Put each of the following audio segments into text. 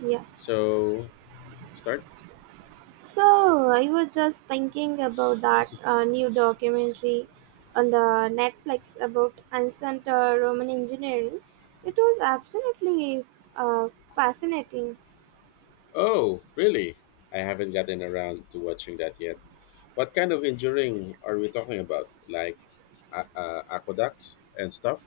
Yeah. So, start? So I was just thinking about that new documentary on the Netflix about ancient Roman engineering. It was absolutely uh, fascinating. Oh, really? I haven't gotten around to watching that yet. What kind of engineering are we talking about? Like aqueducts and stuff?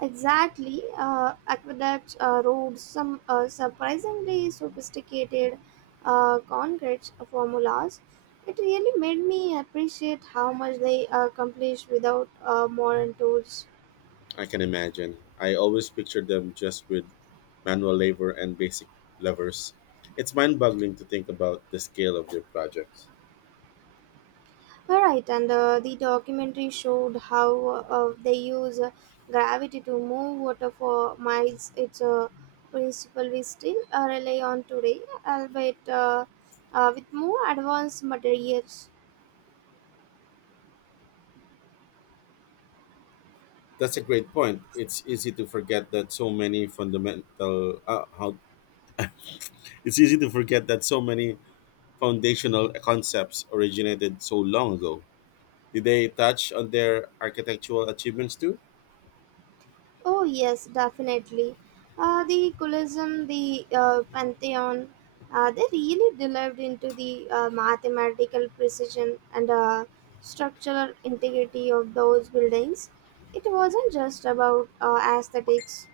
Exactly, aqueducts, roads, some surprisingly sophisticated concrete formulas. It really made me appreciate how much they accomplished without modern tools. I can imagine. I always picture them just with manual labor and basic levers. It's mind boggling to think about the scale of their projects. All right, and the documentary showed how they use gravity to move water for miles. It's a principle we still rely on today, albeit with more advanced materials. That's a great point. It's easy to forget that so many fundamental how It's easy to forget that so many foundational concepts originated so long ago. Did they touch on their architectural achievements too? Oh yes, definitely. The Kulism, the Pantheon, they really delved into the mathematical precision and structural integrity of those buildings. It wasn't just about aesthetics.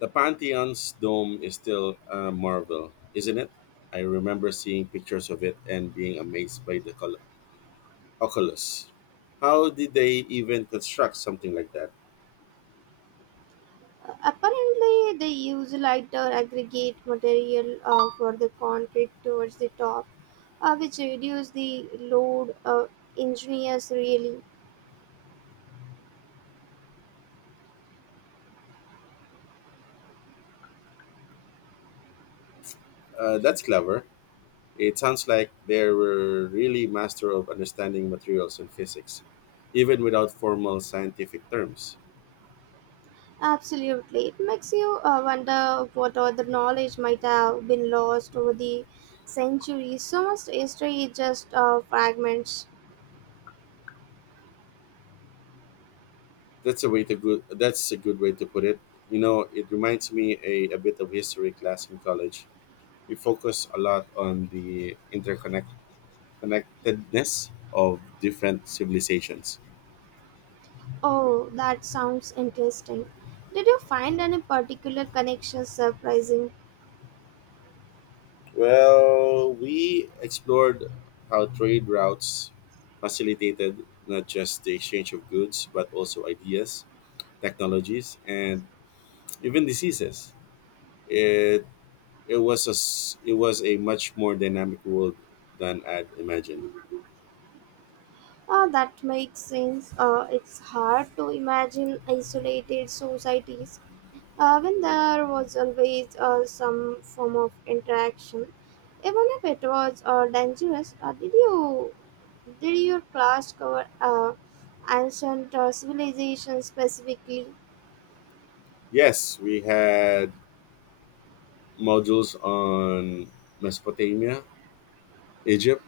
The Pantheon's dome is still a marvel, isn't it? I remember seeing pictures of it and being amazed by the oculus. How did they even construct something like that? Apparently, they used lighter aggregate material for the concrete towards the top, which reduced the load. Ingenious, really. That's clever. It sounds like they were really master of understanding materials and physics, even without formal scientific terms. Absolutely. It makes you wonder what other knowledge might have been lost over the centuries. So much history is just fragments. That's a way to good. That's a good way to put it. You know, it reminds me a bit of history class in college. We focus a lot on the interconnectedness of different civilizations. Oh, that sounds interesting. Did you find any particular connection surprising? Well, we explored how trade routes facilitated not just the exchange of goods, but also ideas, technologies, and even diseases. It it was a much more dynamic world than I'd imagined. Oh, that makes sense. It's hard to imagine isolated societies when there was always some form of interaction, even if it was dangerous, did your class cover ancient civilization specifically? Yes, we had modules on Mesopotamia, Egypt,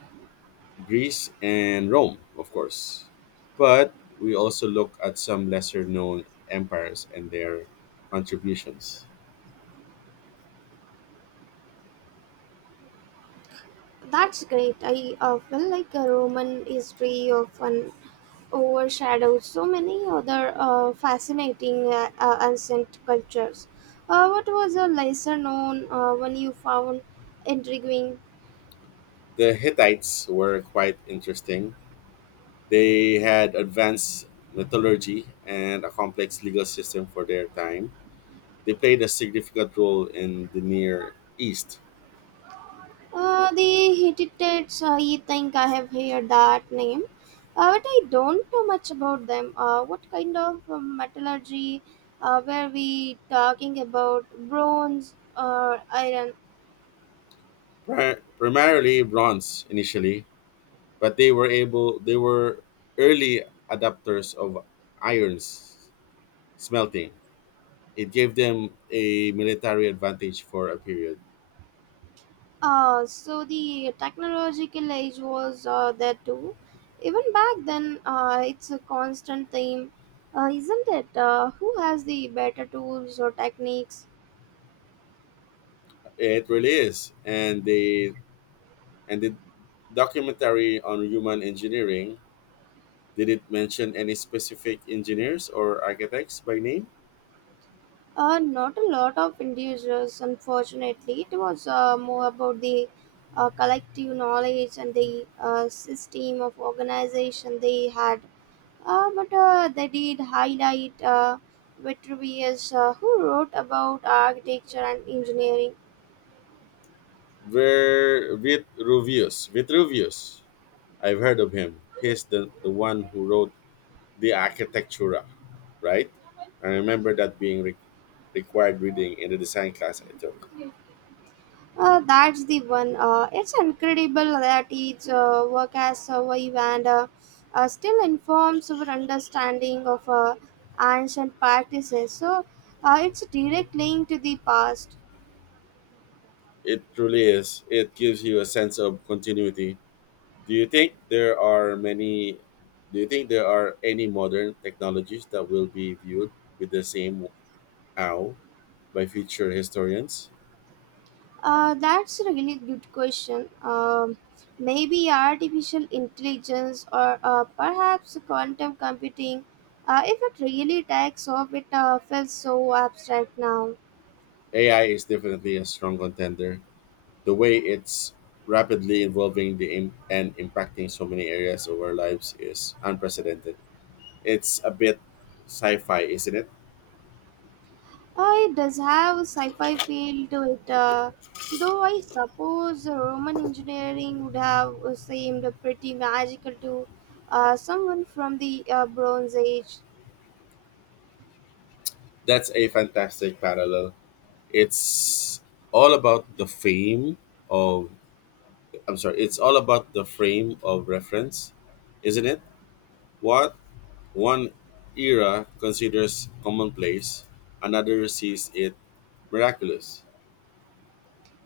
Greece and Rome, of course. But we also look at some lesser known empires and their contributions. That's great. I feel like a Roman history often overshadows so many other fascinating ancient cultures. What was a lesser known one you found intriguing? The Hittites were quite interesting. They had advanced metallurgy and a complex legal system for their time. They played a significant role in the Near East, The Hittites, I think I have heard that name, but I don't know much about them. What kind of metallurgy were we talking about? Bronze or iron? Primarily bronze initially, but they were early adapters of irons smelting. It gave them a military advantage for a period. So the technological age was there too. Even back then, it's a constant theme, isn't it? Who has the better tools or techniques? It really is, and the documentary on human engineering, did it mention any specific engineers or architects by name? Not a lot of individuals, unfortunately. It was more about the collective knowledge and the system of organization they had. But they did highlight Vitruvius, who wrote about architecture and engineering. Ver Vitruvius. Vitruvius. I've heard of him. He's the one who wrote the Architectura, right? I remember that being required reading in the design class I took. That's the one. It's incredible that each work has survived and still informs our understanding of ancient practices. So it's a direct link to the past. It truly is. It gives you a sense of continuity. Do you think there are many do you think there are any modern technologies that will be viewed with the same awe by future historians? That's a really good question. Maybe artificial intelligence or perhaps quantum computing. If it really takes off, it feels so abstract now. AI is definitely a strong contender. The way it's rapidly evolving and impacting so many areas of our lives is unprecedented. It's a bit sci-fi, isn't it? It does have a sci-fi feel to it, though I suppose Roman engineering would have seemed pretty magical to someone from the Bronze Age. That's a fantastic parallel. It's all about the fame of I'm sorry, it's all about the frame of reference, isn't it? What one era considers commonplace, another sees it miraculous.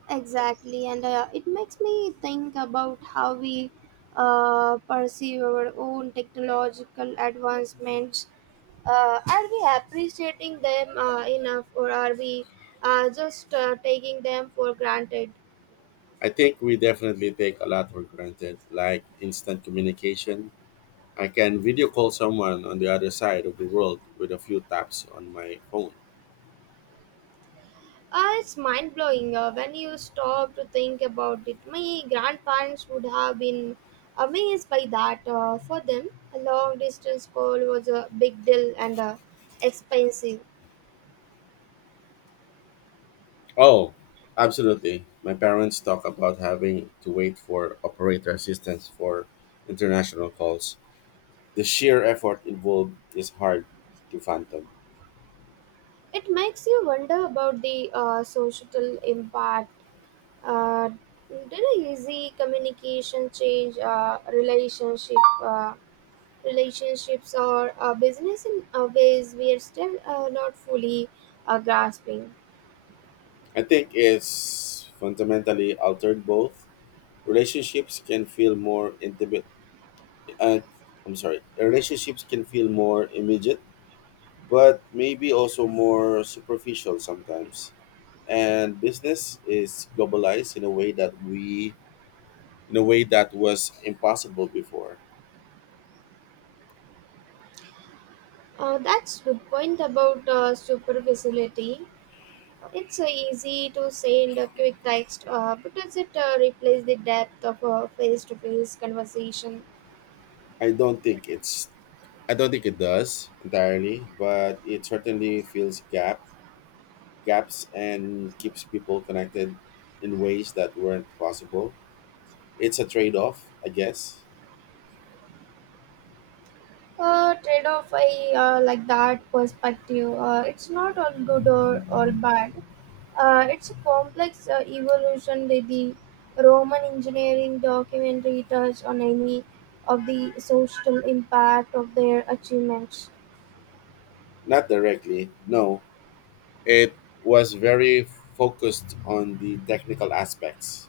Exactly, and it makes me think about how we perceive our own technological advancements. Are we appreciating them enough, or are we just taking them for granted? I think we definitely take a lot for granted, like instant communication. I can video call someone on the other side of the world with a few taps on my phone. It's mind blowing when you stop to think about it. My grandparents would have been amazed by that. For them, a long distance call was a big deal and expensive. Oh, absolutely. My parents talk about having to wait for operator assistance for international calls. The sheer effort involved is hard to fathom. It makes you wonder about the social impact. Uh, did a easy communication change relationship uh, relationships or business in ways we are still not fully grasping? I think it's fundamentally altered both. Relationships can feel more intimate. Uh, I'm sorry. Relationships can feel more immediate, but maybe also more superficial sometimes. And business is globalized in a way that was impossible before. That's good point about superficiality. It's easy to send a quick text, but does it replace the depth of a face-to-face conversation? I don't think it's. I don't think it does entirely, but it certainly fills gaps and keeps people connected in ways that weren't possible. It's a trade off, I guess. Trade-off, I like that perspective. It's not all good or all bad. It's a complex evolution that the Roman engineering documentary touched on any of the social impact of their achievements. Not directly, no. It was very focused on the technical aspects,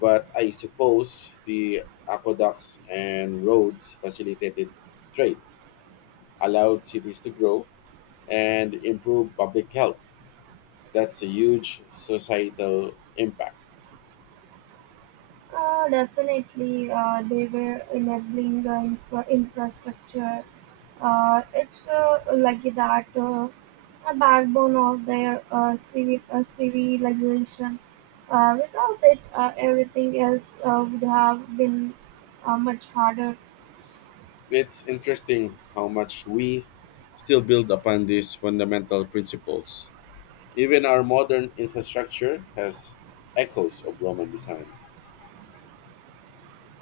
but I suppose the aqueducts and roads facilitated trade, allowed cities to grow, and improve public health. That's a huge societal impact. Definitely, they were enabling infrastructure. It's like that a backbone of their civilization. Without it, everything else would have been much harder. It's interesting how much we still build upon these fundamental principles. Even our modern infrastructure has echoes of Roman design.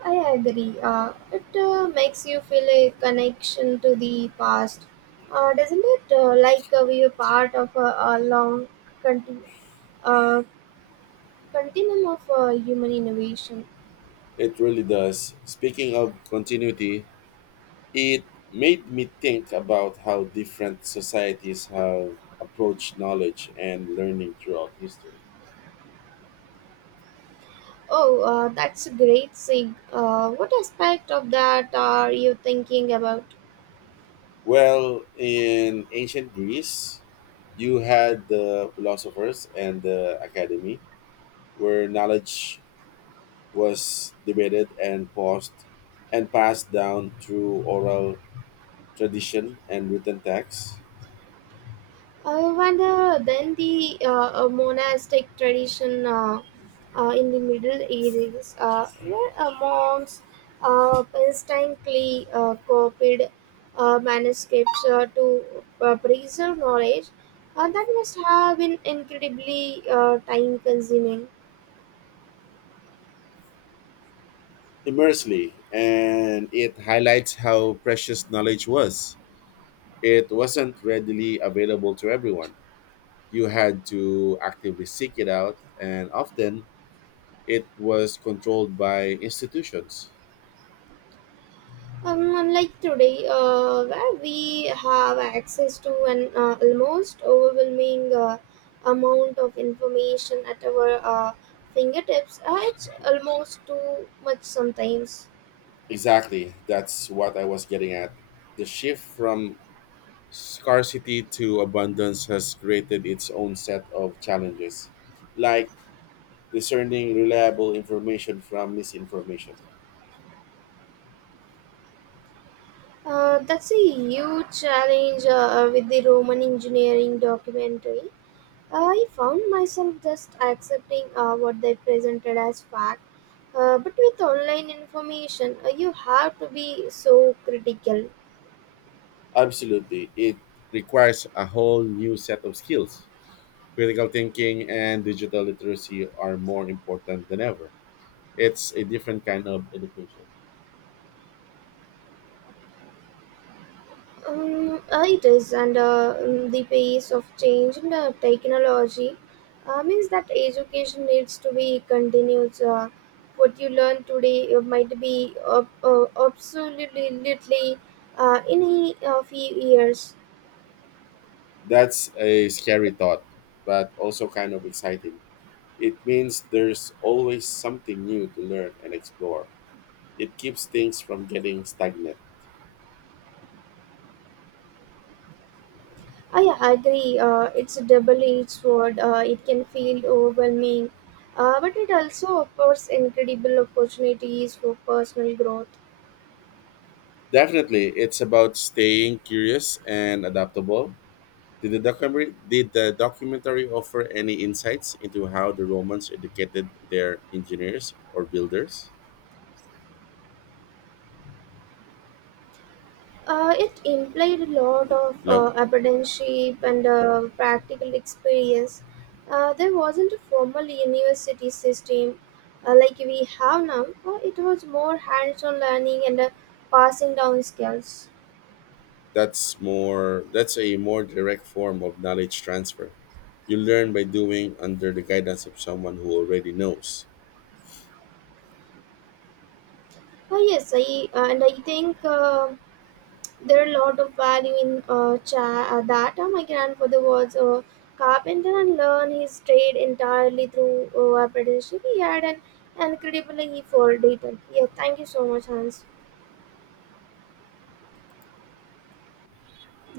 I agree. It makes you feel a connection to the past, doesn't it? Like we are part of a long continu- uh, continuum of human innovation. It really does. Speaking of continuity, it made me think about how different societies have approached knowledge and learning throughout history. Oh, that's a great thing. What aspect of that are you thinking about? Well, in ancient Greece, you had the philosophers and the academy, where knowledge was debated and paused and passed down through oral tradition and written text. I wonder then the monastic tradition in the Middle Ages, where monks painstakingly copied manuscripts to preserve knowledge, that must have been incredibly time consuming. Immersely, and it highlights how precious knowledge was. It wasn't readily available to everyone. You had to actively seek it out, and often it was controlled by institutions. Unlike today, where we have access to an almost overwhelming amount of information at our uh, fingertips, it's almost too much sometimes. Exactly, that's what I was getting at. The shift from scarcity to abundance has created its own set of challenges, like discerning reliable information from misinformation. That's a huge challenge with the Roman engineering documentary. I found myself just accepting what they presented as fact. But with online information, you have to be so critical. Absolutely, it requires a whole new set of skills. Critical thinking and digital literacy are more important than ever. It's a different kind of education. It is, and the pace of change in the technology means that education needs to be continued. What you learn today might be absolutely in a few years. That's a scary thought, but also kind of exciting. It means there's always something new to learn and explore. It keeps things from getting stagnant. I agree, it's a double edged sword, it can feel overwhelming, but it also offers incredible opportunities for personal growth. Definitely, it's about staying curious and adaptable. Did the documentary offer any insights into how the Romans educated their engineers or builders? It implied a lot of No, apprenticeship and practical experience. There wasn't a formal university system like we have now. It was more hands-on learning and passing down skills. That's a more direct form of knowledge transfer. You learn by doing under the guidance of someone who already knows. Yes, I and I think. There are a lot of value in that. My grandfather was a carpenter and learned his trade entirely through apprenticeship. He had an incredibly for detail. Yeah, thank you so much, Hans.